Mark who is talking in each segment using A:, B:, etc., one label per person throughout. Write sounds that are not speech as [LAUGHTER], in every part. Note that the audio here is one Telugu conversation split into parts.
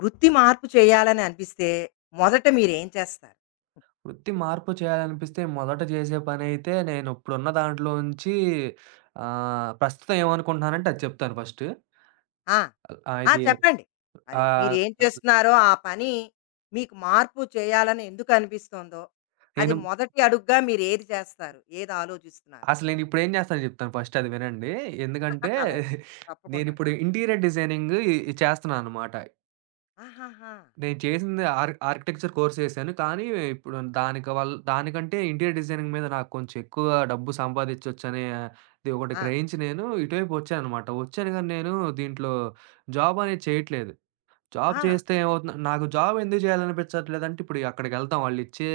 A: వృత్తి మార్పు చేయాలని అనిపిస్తే మొదట మీరేం చేస్తారు?
B: వృత్తి మార్పు చేయాలనిపిస్తే మొదట చేసే పనైతే నేను ఇప్పుడున్న దాంట్లోంచి ప్రస్తుతం ఏమనుకుంటున్నానంటే అది చెప్తాను ఫస్ట్.
A: ఆ!
B: ఆహ్,
A: ఆ!
B: ఇది
A: చెప్పండి. అదే
B: ఆహ్,
A: మీరేం చేస్తున్నారో ఆ పని మీకు మార్పు చేయాలని ఎందుకు అనిపిస్తోందో, అది
B: నేను
A: మొదటి అడుగుగా మీరేది చేస్తారు? ఏది ఆలోచిస్తున్నారు?
B: అసలు నేను ఇప్పుడు ఏం చేస్తానో చెప్తాను ఫస్ట్, అది వినండి. ఎందుకంటే
A: [LAUGHS] అలాగే.
B: [LAUGHS]
A: తప్పకుండాను.
B: నేనిప్పుడు ఇంటీరియర్ డిజైనింగ్ చేస్తున్నాననమాట.
A: ఆహాహా!
B: నేను చేసింది ఆర్కిటెక్చర్ కోర్స్ చేశాను. కానీ ఇప్పుడు దానికి వల్ దానికంటే ఇంటీరియర్ డిజైనింగ్ మీద నాకు కొంచెం ఎక్కువ డబ్బు సంపాదించొచ్చనే అది ఒకటి
A: ఆ!
B: గ్రహించి నేను ఇటువైపు వచ్చాననమాట. వచ్చాను గానీ నేను దీంట్లో జాబ్ అనేది చేయట్లేదు. జాబ్
A: ఆ!
B: చేస్తే ఏమవుతుంది, నాకు జాబ్ ఎందుకు చేయాలనిపించట్లేదంటే ఇప్పుడు అక్కడికెళ్తాం, వాళ్ళిచ్చే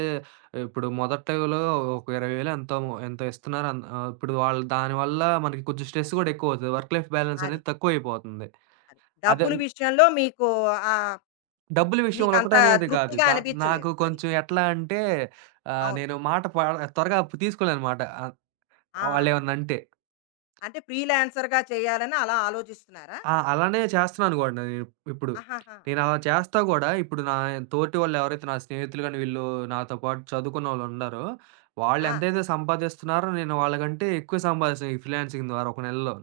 B: ఇప్పుడు మొదట్లో ఒక 20,000 ఎంతో ఎంతో ఇస్తున్నారు. ఇప్పుడు వాళ్ళు దానివల్ల మనకి కొంచెం స్ట్రెస్ గూడా ఎక్కువవుతది. వర్క్ లైఫ్ బ్యాలెన్స్
A: అదే.
B: అనేది తక్కువైపోతుంది.
A: అదే.
B: అదే
A: డబ్బుల విషయంలో మీకు ఆహ్, ఆహ్,
B: డబ్బుల విషయంలో
A: మీకంత
B: ఒకటనేది కాదు.
A: తృప్తిగా
B: నాకు
A: అనిపించలేదు. అది.
B: కొంచెం ఎట్లా అంటే
A: అవును.
B: నేను మాట ప త్వరగా తీసుకోలేనమాట.
A: ఆ!
B: వాళ్ళేమన్నా
A: అది.
B: అంటే.
A: అంటే ఫ్రీలాన్సర్‌గా చేయాలని అలా ఆలోచిస్తున్నారా?
B: ఆ, అలానే చేస్తున్నాను కూడా నేను ఇప్పుడు.
A: ఆహాహా!
B: నేను అలా చేస్తా కూడా. ఇప్పుడు నా తోటి వాళ్ళు ఎవరైతే, నా స్నేహితులు గాని, వీళ్ళు నాతో పాటు చదువుకున్నోళ్ళు ఉండారో, వాళ్ళు
A: ఆ!
B: ఎంతైతే సంపాదిస్తున్నారో, నేను వాళ్ళకంటే ఎక్కువ సంపాదిస్తాను ఈ ఫ్రీలాన్సింగ్ ద్వారా ఒక నెలలో.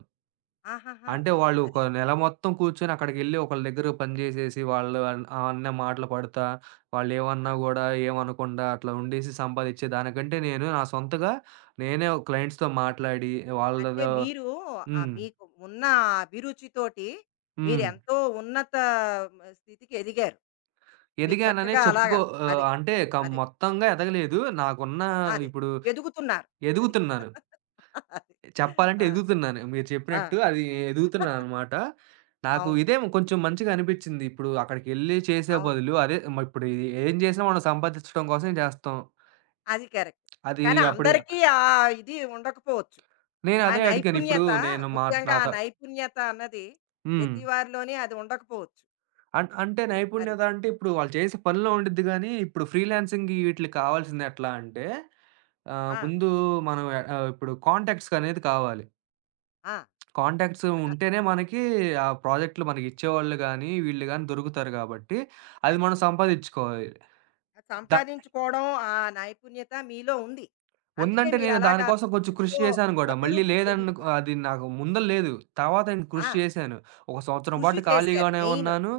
A: ఆహాహా!
B: అంటే వాళ్ళు ఒక
A: అది.
B: నెల మొత్తం కూర్చొని అక్కడికెళ్ళి ఒకళ్ళ దగ్గర పని జేసేసి, వాళ్ళు అన్న మాటలు పడతా, వాళ్ళేమన్నా
A: ఆ!
B: గూడా ఏమనకుండా అట్లా ఉండేసి సంపాదిచ్చే దానికంటే నేను నా సొంతగా నేనే ఒక క్లయింట్స్‌తో మాట్లాడి
A: అంటే
B: వాళ్ళతో.
A: మీరు
B: హ్మ్.
A: మీకు ఉన్న అభిరుచితోటి
B: హ్మ్.
A: మీరెంతో ఉన్నత స్థితికి ఎదిగారు. మీరు
B: ఎదిగాననే
A: చక్కగా
B: చెప్పుకో,
A: అలాగా అది.
B: అంటే
A: అది.
B: మొత్తంగా ఎదగలేదు. నాకున్న
A: అది.
B: ఇప్పుడు
A: ఎదుగుతున్నారు. అది.
B: ఎదుగుతున్నాను.
A: [LAUGHS] అది.
B: చెప్పాలంటే
A: ఆ!
B: ఎదుగుతున్నాను. మీరు
A: ఆ!
B: చెప్పినట్టు అది ఎదుగుతున్నాననమాట. నాకు
A: అవును.
B: ఇదే కొంచెం మంచిగా అనిపిచ్చింది. ఇప్పుడు అక్కడికెళ్లి చేసే
A: అవును.
B: బదులు, అదే ఇప్పుడు ఇది ఏం చేసినా మనం సంపాదించడం కోసమే చేస్తాం.
A: అది కరెక్ట్.
B: అది
A: కానీ
B: అప్పుడు
A: అందరికీ ఆ ఇది ఉండకపోవచ్చు.
B: నేను
A: ఆ
B: అదే అడిగాను. ఇప్పుడు
A: నైపుణ్యత
B: నేను మా
A: ముఖ్యంగా ఆ
B: నాతో.
A: నైపుణ్యత అన్నది
B: హ్మ్.
A: ప్రతి వారిలోని అది ఉండకపోవచ్చు.
B: అంటే
A: అలా అది.
B: నైపుణ్యత అంటే ఇప్పుడు వాళ్ళు చేసే పనిలో ఉండిద్ది గానీ, ఇప్పుడు ఫ్రీలాన్సింగ్ వీటిలకి కావాల్సింది ఎట్లా అంటే
A: ఆ!
B: ముందు మనం ఇప్పుడు కాంటాక్ట్స్ అనేది కావాలి.
A: ఆ!
B: కాంటాక్ట్స్ ఉంటేనే మనకి ఆ ప్రాజెక్ట్‌లు మనకిచ్చేవాళ్ళు గానీ, వీళ్ళు గానీ దొరుకుతారు గాబట్టి, అది
A: అది.
B: మనం సంపాదిచ్చుకోవాలి. ద
A: సంపాదించుకోవడం ఆ నైపుణ్యత మీలో ఉంది. అందుకే
B: ఉందంటే నేను
A: మీరలాగా
B: దానికోసం కొంచెం కృషి
A: ఎంతో
B: చేశాను గూడా. మళ్ళీ
A: అభివృద్ధి
B: లేదనుకో,
A: చెందుతున్నారు.
B: అది నాకు ముందల లేదు. తర్వాత నేను
A: ఆ!
B: కృషి చేశాను. ఒక సంవత్సరం పాటు
A: కృషి చేశారు
B: ఖాళీగానే
A: మెయిన్.
B: ఉన్నాను.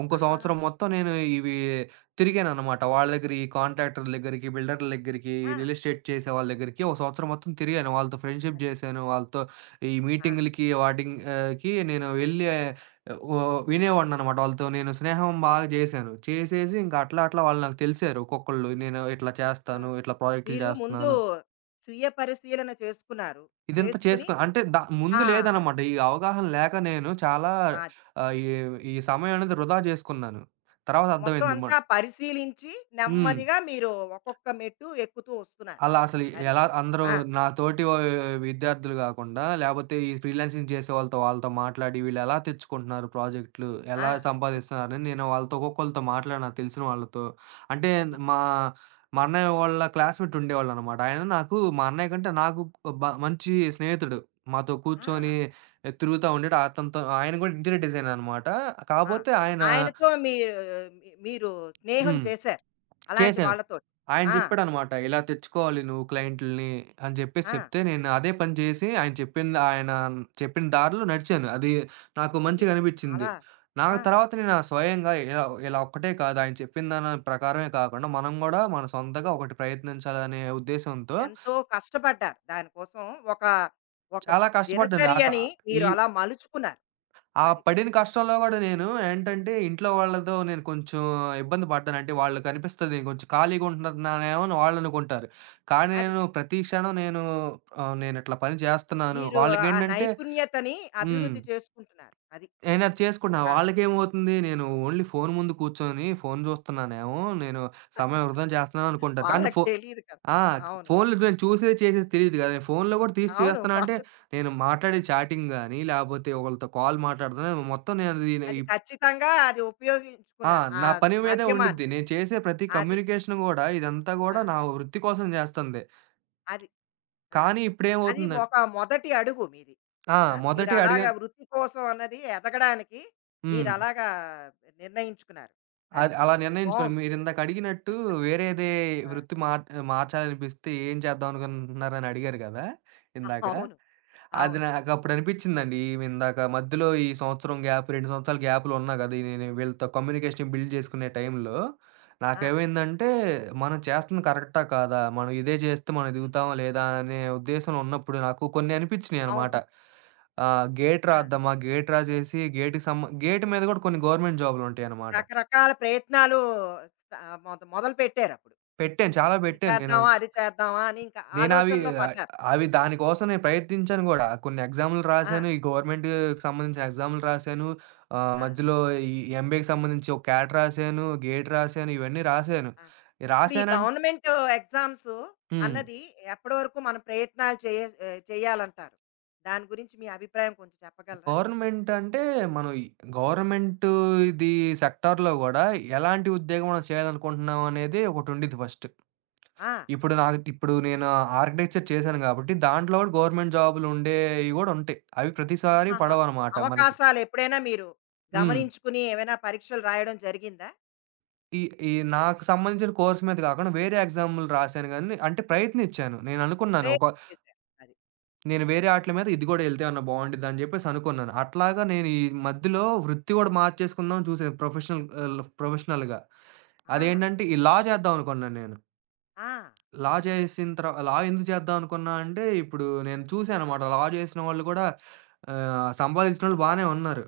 B: ఇంకో
A: ఆహా!
B: సంవత్సరం మొత్తం నేను ఇవి తిరిగాననమాట. వాళ్ళ దగ్గర ఈ కాంట్రాక్టర్ల దగ్గరికి, బిల్డర్ల దగ్గరికి,
A: ఆ!
B: రియల్ ఎస్టేట్ చేసే వాళ్ళ దగ్గరికి ఒక సంవత్సరం మొత్తం తిరిగాను. వాళ్ళతో ఫ్రెండ్‌షిప్
A: అది.
B: జేశాను. వాళ్ళతో ఈ
A: ఆ!
B: మీటింగులకి కి నేను వెళ్ళి ఆ, ఓ వినేవాడిననమాట. వాళ్ళతో నేను స్నేహం బాగా జేశాను. చేసేసి ఇంక అట్లా అట్లా వాళ్ళు నాకు తెలిసారు. ఒక్కొక్కళ్ళు నేను ఇట్లా
A: ఆ!
B: చేస్తాను, ఇట్లా ప్రాజెక్టులు
A: మీరు ముందు
B: జేస్తున్నాను.
A: స్వీయ పరిశీలన చేసుకున్నారు.
B: ఇదంతా
A: చేసుకుని
B: చేసుకో అంటే ముందు
A: ఆ! అది.
B: లేదనమాట. ఈ అవగాహన లేక నేను చాలా
A: అది.
B: ఆహ్, ఈ ఈ సమయం అనేది వృధా జేసుకున్నాను. తర్వాత
A: మొత్తం
B: అర్థమైంది.
A: అంతా పరిశీలించి
B: హ్మ్.
A: నెమ్మదిగా మీరు ఒక్కొక్క మెట్టు ఎక్కుతూ వస్తున్నారు.
B: అలా అసలు
A: అది.
B: ఎలా అందరూ
A: ఆ!
B: నా తోటి విద్యార్థులు గాకుండా, లేపోతే ఈ ఫ్రీలాన్సింగ్ చేసే వాళ్ళతో, వాళ్ళతో మాట్లాడి వీళ్ళెలా తెచ్చుకుంటున్నారు ప్రాజెక్ట్‌లు,
A: ఆ!
B: ఎలా సంపాదిస్తున్నారని నేను వాళ్ళతో ఒక్కొక్కళ్ళతో మాట్లాడినా, తెలిసిన వాళ్ళతో. అంటే
A: అది.
B: మా మా అన్నయ్య వాళ్ళ క్లాస్‌మేట్ ఉండేవాళ్ళనమాట. ఆయన నాకు, మా అన్నయ్య కంటే నాకు మంచి స్నేహితుడు. మాతో
A: ఆ!
B: కూర్చొని తిరుగుతా ఉండేడు. అతనితో, ఆయన గూడా ఇంటీరియర్ డిజైనర్ అనమాట.
A: ఆ!
B: కాపోతే ఆయన.
A: ఆయనతో మీ మీ మీరు స్నేహం
B: హ్మ్.
A: చేశారు. అలాంటి
B: చేశాను.
A: వాళ్ళతోటి.
B: ఆయన
A: ఆ!
B: చెప్పాడనమాట. ఇలా తెచ్చుకోవాలి నువ్వు క్లయింటుల్ని అని జెప్పేసి
A: ఆ!
B: చెప్తే, నేను అదే పని జేసి ఆయన చెప్పింది, ఆయన చెప్పిన దారిలో నడిచాను. అది నాకు
A: అది.
B: మంచిగనిపిచ్చింది.
A: చాలా
B: నా
A: ఆ!
B: తర్వాత నేను ఆ స్వయంగా ఇలా, ఇలా ఒక్కటే కాదు, ఆయన చెప్పిన దాని ప్రకారమే కాకుండా, మనం గూడా మన సొంతగా ఒకటి ప్రయత్నించాలనే ఉద్దేశంతో
A: ఎంతో కష్టపడ్డారు. దానికోసం ఒక, ఒక
B: చాలా కష్టపడ్డాను. ఆక
A: దినచర్యని
B: ఈ
A: మీరు అలా మలుచుకున్నారు.
B: ఆ
A: అది.
B: పడిన కష్టంలో గూడా నేను ఏంటంటే, ఇంట్లో వాళ్ళతో నేను కొంచెం ఇబ్బంది పడ్డాను. అంటే వాళ్ళకి అనిపిస్తది నేను కొంచెం ఖాళీగా ఉంటున్నానేమో అని వాళ్ళనుకుంటారు. కానీ
A: అది.
B: నేను ప్రతి క్షణం నేను నేనిట్లా పని చేస్తున్నాను.
A: మీరు ఆ
B: వాళ్ళకేంటంటే.
A: నైపుణ్యతని
B: హ్మ్.
A: అభివృద్ధి చేసుకుంటున్నారు. అది.
B: నేనది చేసుకుంటున్నాను.
A: ఆ!
B: వాళ్ళకేమవుతుంది నేను ఓన్లీ ఫోను ముందు కూర్చొని ఫోను చూస్తున్నానేమో, నేను సమయం వృధా చేస్తున్నాను అనుకుంటారు. కానీ
A: వాళ్ళకి తెలీదు కదా!
B: ఆ!
A: అవును.
B: ఫోన్‌లో నేను చూసేది, చేసేది తెలీదు గదా! నేను ఫోన్‌లో గూడా తీసి
A: అవును.
B: చేస్తున్నా అంటే,
A: వాళ్ళు
B: నేను మాట్లాడే చాటింగ్ గాని, లేపోతే ఒకళ్ళతో కాల్ మాట్లాడుతున్నా మొత్తం నేను అది ఈ
A: అది ఖచ్చితంగా అది
B: ఆ,
A: ఉపయోగించుకున్నారు. ఆ
B: నా పని మీదే ఉండిద్ది.
A: మాధ్యమాన్ని.
B: నేను చేసే ప్రతి
A: అది.
B: కమ్యూనికేషన్ గూడా ఇదంతా
A: ఆ!
B: గూడా నా వృత్తి కోసం జేస్తంది.
A: అది. ఆ!
B: కానీ
A: అది ఒక మొదటి అడుగు మీది.
B: ఆ!
A: ఆ!
B: మొదటి అడిగ
A: మీరలాగా వృత్తి కోసం అన్నది ఎదగడానికి
B: హ్మ్.
A: మీరలాగా నిర్ణయించుకున్నారు. అది.
B: అది అలా నిర్ణయించుకోను.
A: బావుంది.
B: మీరిందాక అడిగినట్టు వేరేదే
A: ఆ!
B: వృత్తి మార్ మార్చాలనిపిస్తే ఏం చేద్దాం అనుకుంటున్నారని అడిగారు గదా ఇందాక.
A: అవును.
B: అది
A: అవును.
B: నాకప్పుడు అనిపిచ్చిందండి. ఈమిందాక మధ్యలో ఈ సంవత్సరం గ్యాప్, 2 సంవత్సరాల గ్యాప్‌లో ఉన్నా కదా! ఈ నేను వీళ్ళతో కమ్యూనికేషన్ బిల్డ్ చేసుకునే టైంలో
A: ఆ!
B: నాకేమైందంటే, మనం చేస్తుంది కరెక్టా కాదా? మనం ఇదే చేస్తే మనం ఎదుగుతామా లేదా? అనే ఉద్దేశంలో ఉన్నప్పుడు నాకు కొన్ని అనిపిచ్చినియి
A: అవును.
B: అనమాట.
A: అది.
B: గేట్
A: ఆ!
B: రాద్దామా? గేట్ రాసేసి గేట్ మీద కూడా కొన్ని గవర్నమెంట్ జాబ్‌లుంటాయనమాట.
A: రకరకాల ప్రయత్నాలు ఆహ్, మొద మొదలుపెట్టారప్పుడు.
B: పెట్టాను.
A: ఇంకా
B: చాలా
A: ఇది
B: పెట్టాను నేను.
A: చేద్దామా? అది చేద్దామా? అని ఇంకా
B: నేనవి
A: ఆలోచనలో
B: ఆహ్,
A: పడ్డారు.
B: అవి దానికోసం నేను ప్రయత్నించాను గూడా. కొన్ని ఎగ్జామ్‌లు
A: ఆ!
B: రాశాను. ఈ గవర్నమెంట్‌కి సంబంధించిన ఎగ్జామ్‌లు రాశాను.
A: ఆ!
B: మధ్యలో ఈ ఎంబీఏకి సంబంధించి ఒక క్యాట్ రాశాను, గేట్ రాశాను. ఇవన్నీ రాశాను.
A: ఆ! ఇప్పుడు ఈ
B: రాశానం
A: గవర్నమెంట్ ఎగ్జామ్స్
B: హ్మ్.
A: అన్నది ఎప్పటి వరకు మన ప్రయత్నాలు చేయాలంటారు? దాని గురించి మీ అభిప్రాయం కొంచెం చెప్పగలరా?
B: గవర్నమెంట్ అంటే మనం ఈ గవర్నమెంట్ ఇది సెక్టార్‌లో గూడా ఎలాంటి ఉద్యోగం మనం చేయాలనుకుంటున్నాం అనేది ఒకటుండిద్ది ఫస్ట్.
A: ఆ!
B: ఇప్పుడు నేను ఆర్కిటెక్చర్ చేశాను గాబట్టి దాంట్లో గూడా గవర్నమెంట్ జాబ్‌లుండేవి గూడా ఉంటాయి. అవి ప్రతిసారి
A: ఆహాహా!
B: పడవనమాట మనకి.
A: అవకాశాలు ఎప్పుడైనా మీరు
B: హ్మ్.
A: గమనించుకుని ఏమైనా పరీక్షలు రాయడం జరిగిందా?
B: ఈ ఈ నాకు సంబంధించిన కోర్స్ మీద కాకుండా వేరే ఎగ్జామ్‌లు రాశాను గానీ, అంటే ప్రయత్నిచ్చాను. నేననుకున్నాను ఒక,
A: ప్రయత్నం చేశారు. అది.
B: నేను వేరే ఆటిల మీద ఇది గూడా ఎళ్తే ఏమన్నా బావుండిద్దని జెప్పేసి అనుకున్నాను. అట్లాగా నేను ఈ మధ్యలో వృత్తి గూడా మార్చేసుకుందామని చూసాను ప్రొఫెషనల్ ప్రొఫెషనల్‌గా.
A: ఆ!
B: అదేంటంటే, ఈ లా చేద్దాం అనుకున్నాను నేను.
A: ఆ!
B: లా
A: అది.
B: చేసిన తర్వా లా ఎందుకు చేద్దాం అనుకున్నా అంటే, ఇప్పుడు నేను చూసానన్నమాట లా చేసిన వాళ్ళు గూడా సంపాదిచ్చినోళ్ళు బానే ఉన్నారు.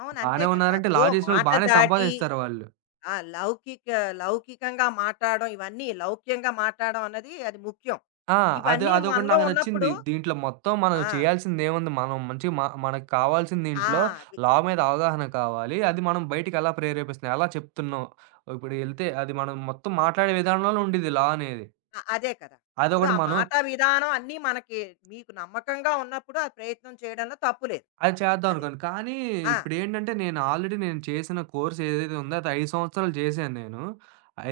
A: అవును. అంతే
B: బానే
A: కదా!
B: ఉన్నారంటే లా
A: ఇప్పుడు
B: చేసినోళ్ళు
A: మాట
B: బానే
A: దాటి
B: సంపాదిస్తారు వాళ్ళు.
A: ఆ! లౌకిక లౌకికంగా మాట్లాడడం ఇవన్నీ లౌక్యంగా మాట్లాడడం అన్నది అది ముఖ్యం.
B: ఆ, అది
A: ఇవన్నీ
B: అదొకటి
A: మనలో
B: నాకు నచ్చింది.
A: ఉన్నప్పుడు
B: దీంట్లో మొత్తం మనం
A: ఆ!
B: చేయాల్సిందేముంది? మనం మంచిగా మనకు కావాల్సింది
A: ఆ!
B: దీంట్లో
A: అది.
B: లా మీద అవగాహన కావాలి. అది మనం బయటికెలా ప్రేరేపిస్తున్నాం? ఎలా చెప్తున్నాం? ఇప్పుడు ఎళ్తే అది మనం మొత్తం మాట్లాడే విధానంలో ఉండిద్ది లా అనేది.
A: అదే కదా! ఇప్పుడు
B: అదొకటి
A: ఆ
B: మనం
A: మాట విధానం అన్నీ మనకి మీకు నమ్మకంగా ఉన్నప్పుడు ఆ ప్రయత్నం చేయడంలో తప్పు లేదు.
B: అది చేద్దాం
A: అది.
B: అనుకోండి. కానీ
A: ఆ!
B: ఇప్పుడేంటంటే ఆల్రెడీ నేను చేసిన కోర్స్ ఏదైతే ఉందో అది 5 సంవత్సరాలు చేశాను నేను.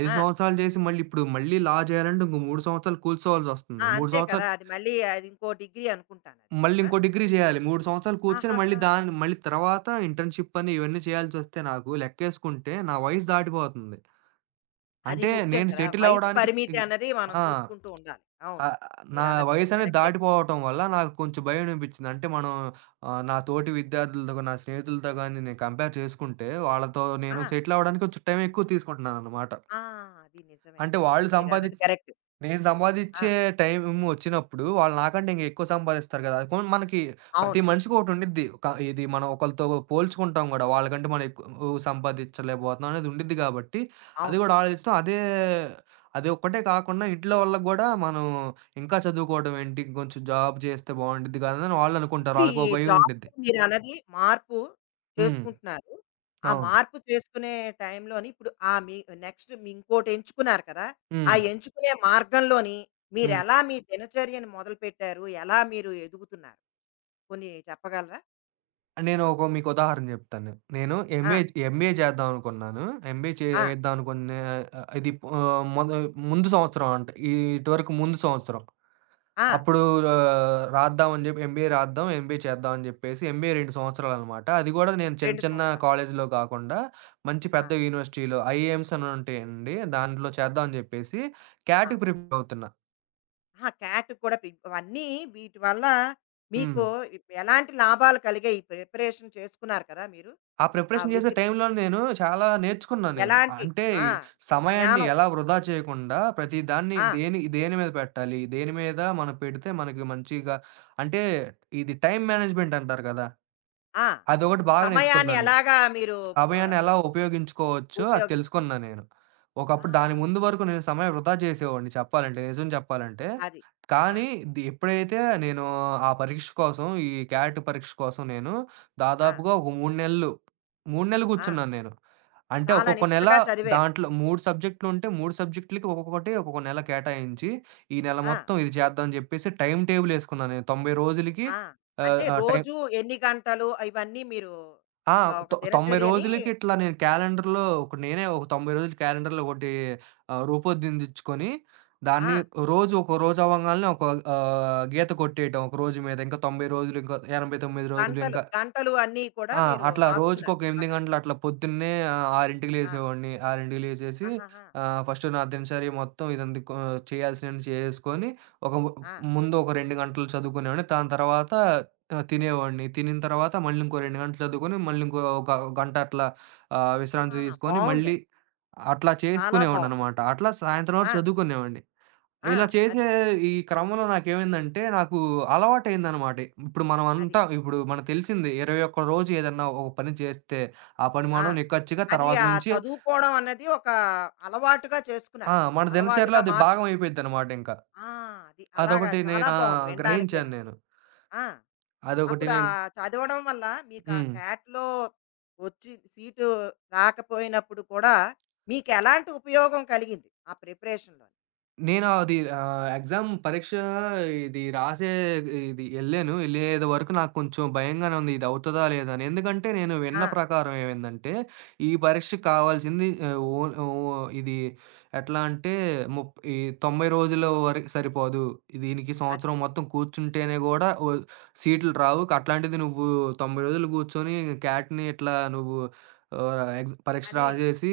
B: 5
A: ఆ!
B: సంవత్సరాలు చేసి, మళ్ళీ ఇప్పుడు మళ్ళీ లా చేయాలంటే ఇంకో 3 సంవత్సరాలు కూర్చోవాల్సొస్తుంది.
A: ఆ!
B: 3
A: అంతే కదా!
B: సంవత్సరాలు
A: అది మళ్ళీ అది ఇంకో డిగ్రీ అనుకుంటాను అది.
B: మళ్ళీ
A: ఆ!
B: ఇంకో డిగ్రీ జేయాలి. 3 సంవత్సరాలు కూర్చొని మళ్ళీ
A: ఆహాహా!
B: దాన్ని, మళ్ళీ తర్వాత ఇంటర్న్‌షిప్ అని ఇవన్నీ చేయాల్సొస్తే, నాకు లెక్కేసుకుంటే నా వయసు దాటిపోతుంది.
A: అది
B: అంటే
A: ముఖ్యం
B: నేను
A: కదా!
B: సెటిల్
A: వయసు
B: అవ్వడానికి
A: పరిమితి అన్నది మనం
B: ఆ!
A: చూసుకుంటూ ఉండాలి. అవును.
B: ఆహ్, నా
A: మీరన్నది
B: వయసనేది
A: కరెక్టే.
B: దాటిపోవటం వల్ల నాకు కొంచెం భయమనిపించింది. అంటే మనం నా తోటి విద్యార్థులతో, నా స్నేహితులతో గాని నేను కంపేర్ చేసుకుంటే వాళ్ళతో, నేను
A: ఆ!
B: సెటిల్ అవ్వడానికి కొంచెం టైం ఎక్కువ తీసుకుంటున్నానన్నమాట.
A: ఆ! అది నిజమే.
B: అంటే
A: అవును.
B: వాళ్ళు
A: మీరన్నది
B: సంపాదించే,
A: కరెక్ట్.
B: నేను సంపాదిచ్చే
A: ఆ!
B: టైం వచ్చినప్పుడు వాళ్ళు నాకంటే ఇంక ఎక్కువ సంపాదిస్తారు కదా! పోనీ మనకి ప్రతి
A: అవును.
B: మనిషికి ఒకటుండిద్ది. ఇది మనం ఒకళ్ళతో పోల్చుకుంటాం గూడా. వాళ్ళకంటే మనం ఎక్కువ ఓహ్ సంపాదిచ్చలేకపోతున్నాం అనేది ఉండిద్ది కాబట్టి, అది
A: అవును.
B: గూడా ఆలోచిస్తాం. అదే, అది ఒక్కటే కాకుండా ఇంట్లో వాళ్ళకి గూడా మనం ఇంకా చదువుకోవడం ఏంటి? ఇంకొంచెం జాబ్ చేస్తే బావుండిద్ది గదా అని వాళ్ళు అనుకుంటారు.
A: ఇప్పుడు
B: వాళ్ళకో
A: ఈ
B: భయం
A: జాబ్‌లో
B: ఉండిద్ది.
A: మీరన్నది మార్పు
B: హ్మ్.
A: చేసుకుంటున్నారు. ఆ
B: అవును.
A: మార్పు చేసుకునే టైంలోని ఇప్పుడు ఆ మీ నెక్స్ట్ మీ ఇంకోటి ఎంచుకున్నారు కదా!
B: హ్మ్.
A: ఆ ఎంచుకునే మార్గంలోని
B: హ్మ్.
A: మీరెలా మీ దినచర్యను మొదలుపెట్టారు? ఎలా మీరు ఎదుగుతున్నారు? కొన్ని చెప్పగలరా?
B: నేను ఒక మీకు ఉదాహరణ జెప్తాను. నేను
A: ఆ!
B: ఎంబీఏ, ఎంబీఏ చేద్దాం అనుకున్నాను. ఎంబీఏ
A: ఆ!
B: చేద్దాం అనుకునే ఆహ్, ఇది ఆహ్, మొద ముందు సంవత్సరం అంట. ఇటువరకు ముందు సంవత్సరం.
A: ఆ!
B: అప్పుడు రాద్దాం అని జెప్పి ఎంబీఏ రాద్దాం, ఎంబీఏ చేద్దాం అని జెప్పేసి ఎంబీఏ 2 సంవత్సరాలనమాట. అది గూడా నేను చిన్న
A: 2
B: చిన్న
A: సంవత్సరాలు.
B: కాలేజీలో కాకుండా మంచి పెద్ద
A: ఆ!
B: యూనివర్సిటీలో ఐఐఎమ్స్ అని ఉంటాయండి. దాంట్లో చేద్దాం అని జెప్పేసి
A: ఆ!
B: క్యాట్‌కి ప్రిపేర్ అవుతున్నా.
A: ఆహా! క్యాట్ కూడా ఇవన్నీ వీటి వల్ల మీకు
B: హ్మ్.
A: ఎలాంటి లాభాలు కలిగాయి? ఈ ప్రిపరేషన్ చేసుకున్నారు కదా మీరు.
B: ఆ
A: ఆ
B: ప్రిపరేషన్ చేసే
A: వృత్తి
B: టైంలో నేను చాలా నేర్చుకున్నాను నేను.
A: ఎలాంటి
B: అంటే
A: ఆ!
B: సమయాన్ని
A: జ్ఞానం.
B: ఎలా వృధా చేయకుండా ప్రతి దాన్ని
A: ఆ!
B: దేని దేని మీద పెట్టాలి? దేని మీద మనం పెడితే మనకి మంచిగా, అంటే ఇది టైమ్ మేనేజ్‌మెంట్ అంటారు కదా!
A: ఆ!
B: అదొకటి బాగా
A: సమయాన్ని
B: నేర్చుకున్నాను.
A: ఎలాగా మీరు ఆహ్,
B: సమయాన్నెలా ఉపయోగించుకోవచ్చో అది
A: ఉపయోగించుకోవాలి.
B: తెలుసుకున్నా నేను. ఒకప్పుడు దాని
A: ఆహా!
B: ముందు వరకు నేను సమయం వృధా చేసేవాడిని చెప్పాలంటే, నిజం చెప్పాలంటే.
A: అది. ఆ!
B: కానీ ఎప్పుడైతే నేను ఆ పరీక్ష కోసం, ఈ క్యాట్ పరీక్ష కోసం నేను
A: ఆ!
B: దాదాపుగా ఒక 3 నెలలు, 3 నెలలు
A: ఆ!
B: కూర్చున్నాను నేను. అంటే
A: చాలా
B: ఒక్కొక్క నెల
A: నిష్టగా చదివారు.
B: దాంట్లో 3 సబ్జెక్ట్‌లుంటే 3 సబ్జెక్ట్‌లకి ఒక్కొక్కటి ఒక్కొక్క నెల కేటాయించి, ఈ నెల
A: ఆ!
B: మొత్తం ఇది చేద్దాం అని చెప్పేసి టైమ్ టేబుల్ యేసుకున్నాను నేను. 90 రోజులకి
A: ఆ!
B: ఆహ్,
A: అంటే
B: ఆహ్, టైం
A: రోజు ఎన్ని గంటలు ఇవన్నీ మీరు
B: ఆ!
A: ఒక
B: 90
A: దినచర్యని
B: రోజులకి ఇట్లా నేను క్యాలెండర్‌లో ఒక, నేనే ఒక 90 రోజులు క్యాలెండర్‌లో ఒకటి రూపొందించుకొని, దాన్ని
A: ఆ!
B: రోజు, ఒక రోజు అవ్వంగాల్నే ఒక గీత కొట్టేయటం ఒక రోజు మీద. ఇంకా 90 రోజులు, ఇంకా 89 రోజులు,
A: గంటలు,
B: ఇంకా
A: గంటలు అన్నీ కూడా
B: ఆ!
A: మీరు
B: అట్లా
A: రాసుకున్నారు
B: రోజుకొక 8
A: అక్కడ.
B: గంటలు అట్లా పొద్దున్నే 6కి
A: ఆ!
B: లేసేవాడిని. 6కి లేసేసి
A: ఆహాహా!
B: ఫస్ట్ నా దినచర్య మొత్తం ఇదంతా కొ చేయాల్సినవన్నీ చేసేసుకొని, ఒక ము
A: ఆ!
B: ముందు ఒక 2 గంటలు చదువుకునేవాడిని. దాని తర్వాత తినేవాడిని. తినిన తర్వాత మళ్ళీ ఇంకో 2 గంటలు చదువుకొని, మళ్ళీ ఇంకో ఒక గంట అట్లా
A: ఆ!
B: విశ్రాంతి తీసుకొని, మళ్ళీ
A: బావుందండి.
B: అట్లా
A: చాలా బావుంది.
B: చేసుకునేవాడిననమాట. అట్లా సాయంత్రం వరకు
A: ఆ!
B: చదువుకునేవాడిని.
A: ఆ!
B: ఇలా చేసే
A: అది.
B: ఈ క్రమంలో నాకేమైందంటే, నాకు అలవాటయిందనమాట. ఇప్పుడు మనం
A: అది.
B: అంటాం, ఇప్పుడు మనకు తెలిసింది 21 రోజు ఏదన్నా ఒక పని చేస్తే, ఆ పని
A: ఆ!
B: మనం నిక్కచ్చిగా
A: అది
B: తర్వాత
A: ఆ
B: నుంచి
A: చదువుకోవడం అన్నది ఒక అలవాటుగా
B: ఆ!
A: చేసుకున్నారు.
B: మన దినచర్యలో
A: అలవాటుగా
B: అది భాగం
A: మార్చుకున్నారు.
B: అయిపోయిద్దనమాట ఇంకా.
A: ఆ! అది అలాగా
B: అదొకటి
A: చాలా
B: నేనా
A: బావుంది
B: గ్రహించాను
A: వినడానికేను.
B: నేను.
A: ఆ!
B: అదొకటి
A: అప్పుడు ఆ
B: నేను.
A: చదవడం వల్ల మీకు ఆ
B: హ్మ్.
A: క్యాట్లో వచ్చి సీటు రాకపోయినప్పుడు కూడా మీకెలాంటి ఉపయోగం కలిగింది ఆ ప్రిపరేషన్‌లో?
B: నేను అది ఆహ్, ఎగ్జామ్ పరీక్ష ఇది రాసే ఇది ఎళ్ళాను. ఎళ్ళేది వరకు నాకు కొంచెం భయంగానే ఉంది. ఇది అవుతదా? లేదా? అని. ఎందుకంటే నేను విన్న
A: ఆ!
B: ప్రకారం ఏమైందంటే, ఈ పరీక్షకు కావాల్సింది ఆహ్, ఓన్ ఓ ఇది ఎట్లా అంటే ముప్ ఈ 90 రోజుల వరకు సరిపోదు. దీనికి
A: అది.
B: సంవత్సరం మొత్తం కూర్చుంటేనే గూడా ఓ సీట్లు రావు. అట్లాంటిది నువ్వు 90 రోజులు కూర్చొని క్యాట్‌ని ఇట్లా నువ్వు ఆహ్, ఎగ్జ్ పరీక్ష
A: అని
B: రాసేసి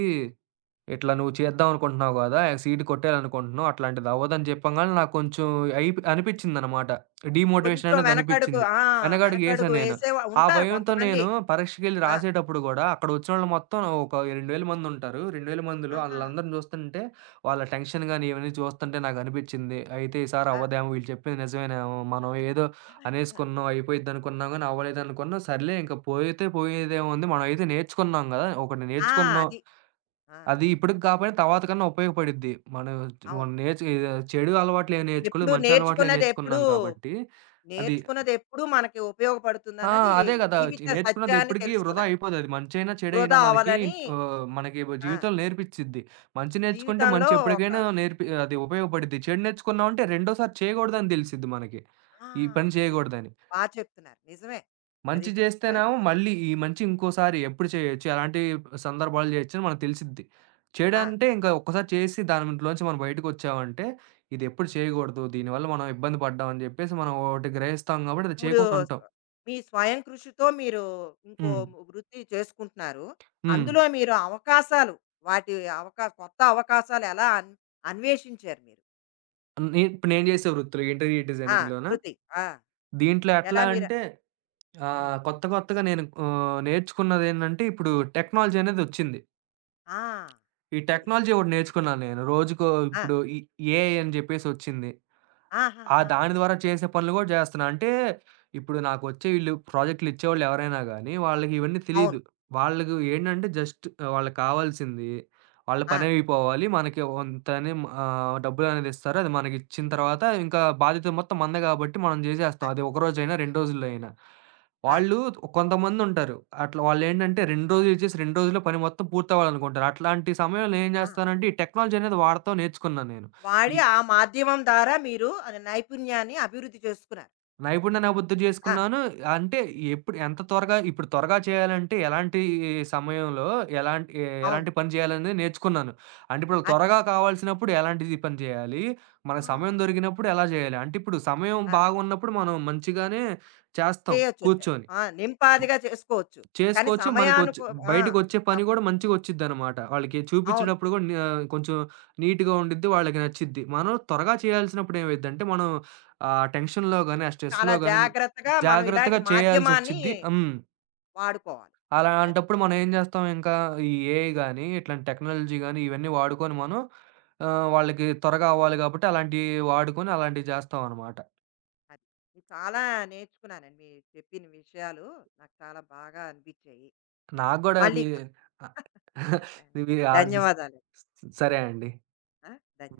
B: ఇట్లా నువ్వు చేద్దాం అనుకుంటున్నావు గదా! సీట్ కొట్టేయాలనుకుంటున్నావు. అట్లాంటిదవ్వదని చెప్పంగానే నాకు కొంచెం అనిపిచ్చిందనమాట. డీమోటివేషన్
A: కొంచెం
B: అనేది
A: వెనకడుగు
B: అనిపిచ్చింది.
A: ఆ!
B: వెనకడుగేశా
A: వెనకడుగు
B: నేను.
A: వేసే
B: ఆ
A: ఉంటారు
B: భయంతో నేను
A: కొంతమంది.
B: పరీక్షకెళ్ళి
A: ఆ!
B: రాసేటప్పుడు గూడా అక్కడొచ్చినోళ్ళు మొత్తం ఒక 2000 మందుంటారు. 2000 మందిలో
A: ఆహా!
B: ఆళ్ళందరిని చూస్తుంటే వాళ్ళ టెన్షన్ గాని ఇవన్నీ చూస్తుంటే నాకనిపిచ్చింది, అయితే ఈసారి
A: ఆ!
B: అవ్వదేమో! వీళ్ళు చెప్పింది నిజమేనేమో! మనం ఏదో
A: ఆ!
B: అనేసుకున్నాం, అయిపోయిద్దనుకున్నాం గానీ అవ్వలేదనుకున్నాం. సర్లే ఇంక, పోతే పోయేదేముంది. మనమైతే నేర్చుకున్నాం గదా! ఒకటి
A: ఆ,
B: నేర్చుకున్నాం.
A: అది. ఆ!
B: అది ఇప్పటికి కాకపోయినా తర్వాత కన్నా ఉపయోగపడిద్ది. మనం మనం
A: అవును.
B: నేర్చు ఆహ్, చెడు అలవాట్లేం నేర్చుకోలేదు.
A: ఎప్పుడు
B: మంచి అలవాట్లే
A: నేర్చుకున్నదెప్పుడూ
B: నేర్చుకున్నాం కాబట్టి అది
A: నేర్చుకున్నదెప్పుడూ మనకి
B: ఆ!
A: ఉపయోగపడుతుందన్నది
B: అదే గదా!
A: జీవిత
B: నేర్చుకున్నది
A: సత్యాన్ని
B: ఎప్పటికి వృధా
A: తెలుసుకున్నారు.
B: అయిపోదది. మంచైనా, చెడైనా
A: వృధా
B: మనకి
A: అవ్వదని
B: మనకి
A: ఆ!
B: జీవితంలో నేర్పిచ్చిద్ది. మంచి నేర్చుకుంటే
A: జీవితంలో
B: మంచి
A: ఒక
B: ఎప్పటికైనా నేర్పి అది ఉపయోగపడిద్ది. చెడు నేర్చుకున్నామంటే రెండోసారి చేయగూడదని దెలిసిద్ది మనకి.
A: ఆ!
B: ఈ పని
A: అది
B: చేయగూడదని.
A: బా చెప్తున్నారు. నిజమే.
B: మంచి
A: అది. ఆ!
B: జేస్తేనేమో మళ్ళీ ఈ మంచి ఇంకోసారి ఎప్పుడు చేయొచ్చు, ఎలాంటి సందర్భాలు చేయొచ్చని మనకు తెలిసిద్ది.
A: ఆ!
B: చెడంటే ఇంకా ఒక్కసారి చేసి దాంట్లోంచి మనం బయటకొచ్చామంటే, ఇదెప్పుడు చేయగూడదు, దీనివల్ల మనం ఇబ్బంది పడ్డాం అని జెప్పేసి మనం ఒకటి గ్రహిస్తాం గాబట్టి అది
A: ఇప్పుడు
B: చేయకుండా ఉంటాం.
A: స్వ- మీ స్వయం కృషితో మీరు ఇంకో
B: హ్మ్.
A: వృత్తి చేసుకుంటున్నారు.
B: హ్మ్.
A: అందులో మీరు అవకాశాలు వాటి కొత్త అవకాశాలు ఎలా అన్వేషించారు మీరు?
B: ఇప్పుడు నేను జేసే వృత్తిలో ఇంటీరియర్
A: ఆ!
B: డిజైనింగ్‌లోనా,
A: వృత్తి. ఆ!
B: దీంట్లో
A: ఎలా
B: ఎట్లా
A: మీరు
B: అంటే
A: హ్మ్.
B: కొత్త కొత్తగా నేను నేర్చుకున్నదేంటంటే ఇప్పుడు టెక్నాలజీ అనేది ఒచ్చింది.
A: ఆ!
B: ఈ
A: అది.
B: టెక్నాలజీ ఒకటి నేర్చుకున్నాను నేను. రోజుకో
A: ఆ!
B: ఇప్పుడు ఈ ఏఐ అని జెప్పేసొచ్చింది. ఆ!
A: ఆహాహా!
B: దాని ద్వారా చేసే పనులు గూడా జేస్తున్నా. అంటే, ఇప్పుడు నాకొచ్చే ఈళ్ళు ప్రాజెక్టులిచ్చేవాళ్ళు ఎవరైనా గానీ, వాళ్ళకి ఇవన్నీ
A: అవును.
B: తెలీదు. వాళ్ళకు ఏంటంటే, జస్ట్ వాళ్ళకి కావాల్సింది, వాళ్ళ
A: ఆ!
B: పనయిపోవాలి. మనకి వంతని డబ్బులనేదిస్తారు. అది మనకిచ్చిన తర్వాత ఇంకా బాధ్యత మొత్తం మనదే గాబట్టి మనం జేసేస్తాం.
A: అది.
B: అది ఒక రోజైనా, 2 రోజుల్లో అయినా.
A: ఆ!
B: వాళ్ళు కొంతమందుంటారు. అట్లా వాళ్ళేంటంటే, 2 రోజులు ఇచ్చేసి, 2 రోజుల్లో పని మొత్తం పూర్తవ్వాలనుకుంటారు. అట్లాంటి సమయంలో ఏం
A: ఆ!
B: జేస్తానంటే, ఈ టెక్నాలజీ అనేది వాడటం నేర్చుకున్నాను నేను. ఈ
A: వాడి ఆ మాధ్యమం ద్వారా మీరు అది నైపుణ్యాన్ని అభివృద్ధి చేసుకున్నారు.
B: నైపుణ్యాన్ని అభివృద్ధి
A: ఆ!
B: చేసుకున్నాను. అంటే ఎప్పుడు ఎంత త్వరగా, ఇప్పుడు త్వరగా చేయాలంటే ఎలాంటి సమయంలో
A: అవును.
B: ఎలాంటి పని చేయాలనేది నేర్చుకున్నాను. అంటే ఇప్పుడు
A: అది.
B: త్వరగా కావాల్సినప్పుడు ఎలాంటిది పని చేయాలి? మనకు
A: ఆ!
B: సమయం దొరికినప్పుడు ఎలా చేయాలి? అంటే ఇప్పుడు సమయం
A: ఆ!
B: బాగున్నప్పుడు మనం మంచిగానే చేస్తాం
A: చేయొచ్చు.
B: కూర్చొని.
A: ఆ! నింపాదిగా చేసుకోవచ్చు. కానీ
B: చేసుకోవచ్చు. మనకొచ్చు
A: ఆ!
B: బయటికొచ్చే పని
A: సం
B: గూడా మంచిగొచ్చిద్దనమాట. వాళ్ళకి
A: అవును.
B: చూపిచ్చేటప్పుడు గూడా కొంచెం నీట్‌గా ఉండిద్ది. వాళ్ళకి నచ్చిద్ది. మనం త్వరగా చేయాల్సినప్పుడు ఏమైద్దంటే, మనం ఆ టెన్షన్‌లో గాని, ఆ
A: చాలా
B: స్ట్రెస్‌లో గాని
A: జాగ్రత్తగా మనం
B: జాగ్రత్తగా
A: ఇలాంటి మాధ్యమాన్ని
B: చేయాల్సొచ్చిద్ది. హ్మ్.
A: వాడుకోవాలి. అది.
B: అలాంటప్పుడు మనం ఏం జేస్తాం ఇంకా, ఈ ఏఐ గాని, ఇట్లాంటి టెక్నాలజీ గాని ఇవన్నీ వాడుకొని మనం వాళ్ళకి త్వరగా అవ్వాలి గాబట్టి అలాంటియి వాడుకొని అలాంటివి జేస్తామనమాట.
A: అది. నేను చాలా నేర్చుకున్నానండి. మీరు చెప్పిన విషయాలు నాకు చాలా బాగా అనిపించాయి. ఆ!
B: నాకు గూడా మీ
A: మళ్ళీ
B: [LAUGHS] ఆహ్, ఇవి ఆసిస్
A: ధన్యవాదాలు.
B: [LAUGHS] సరే అండి.
A: ఆ! ధన్యవాదాలు.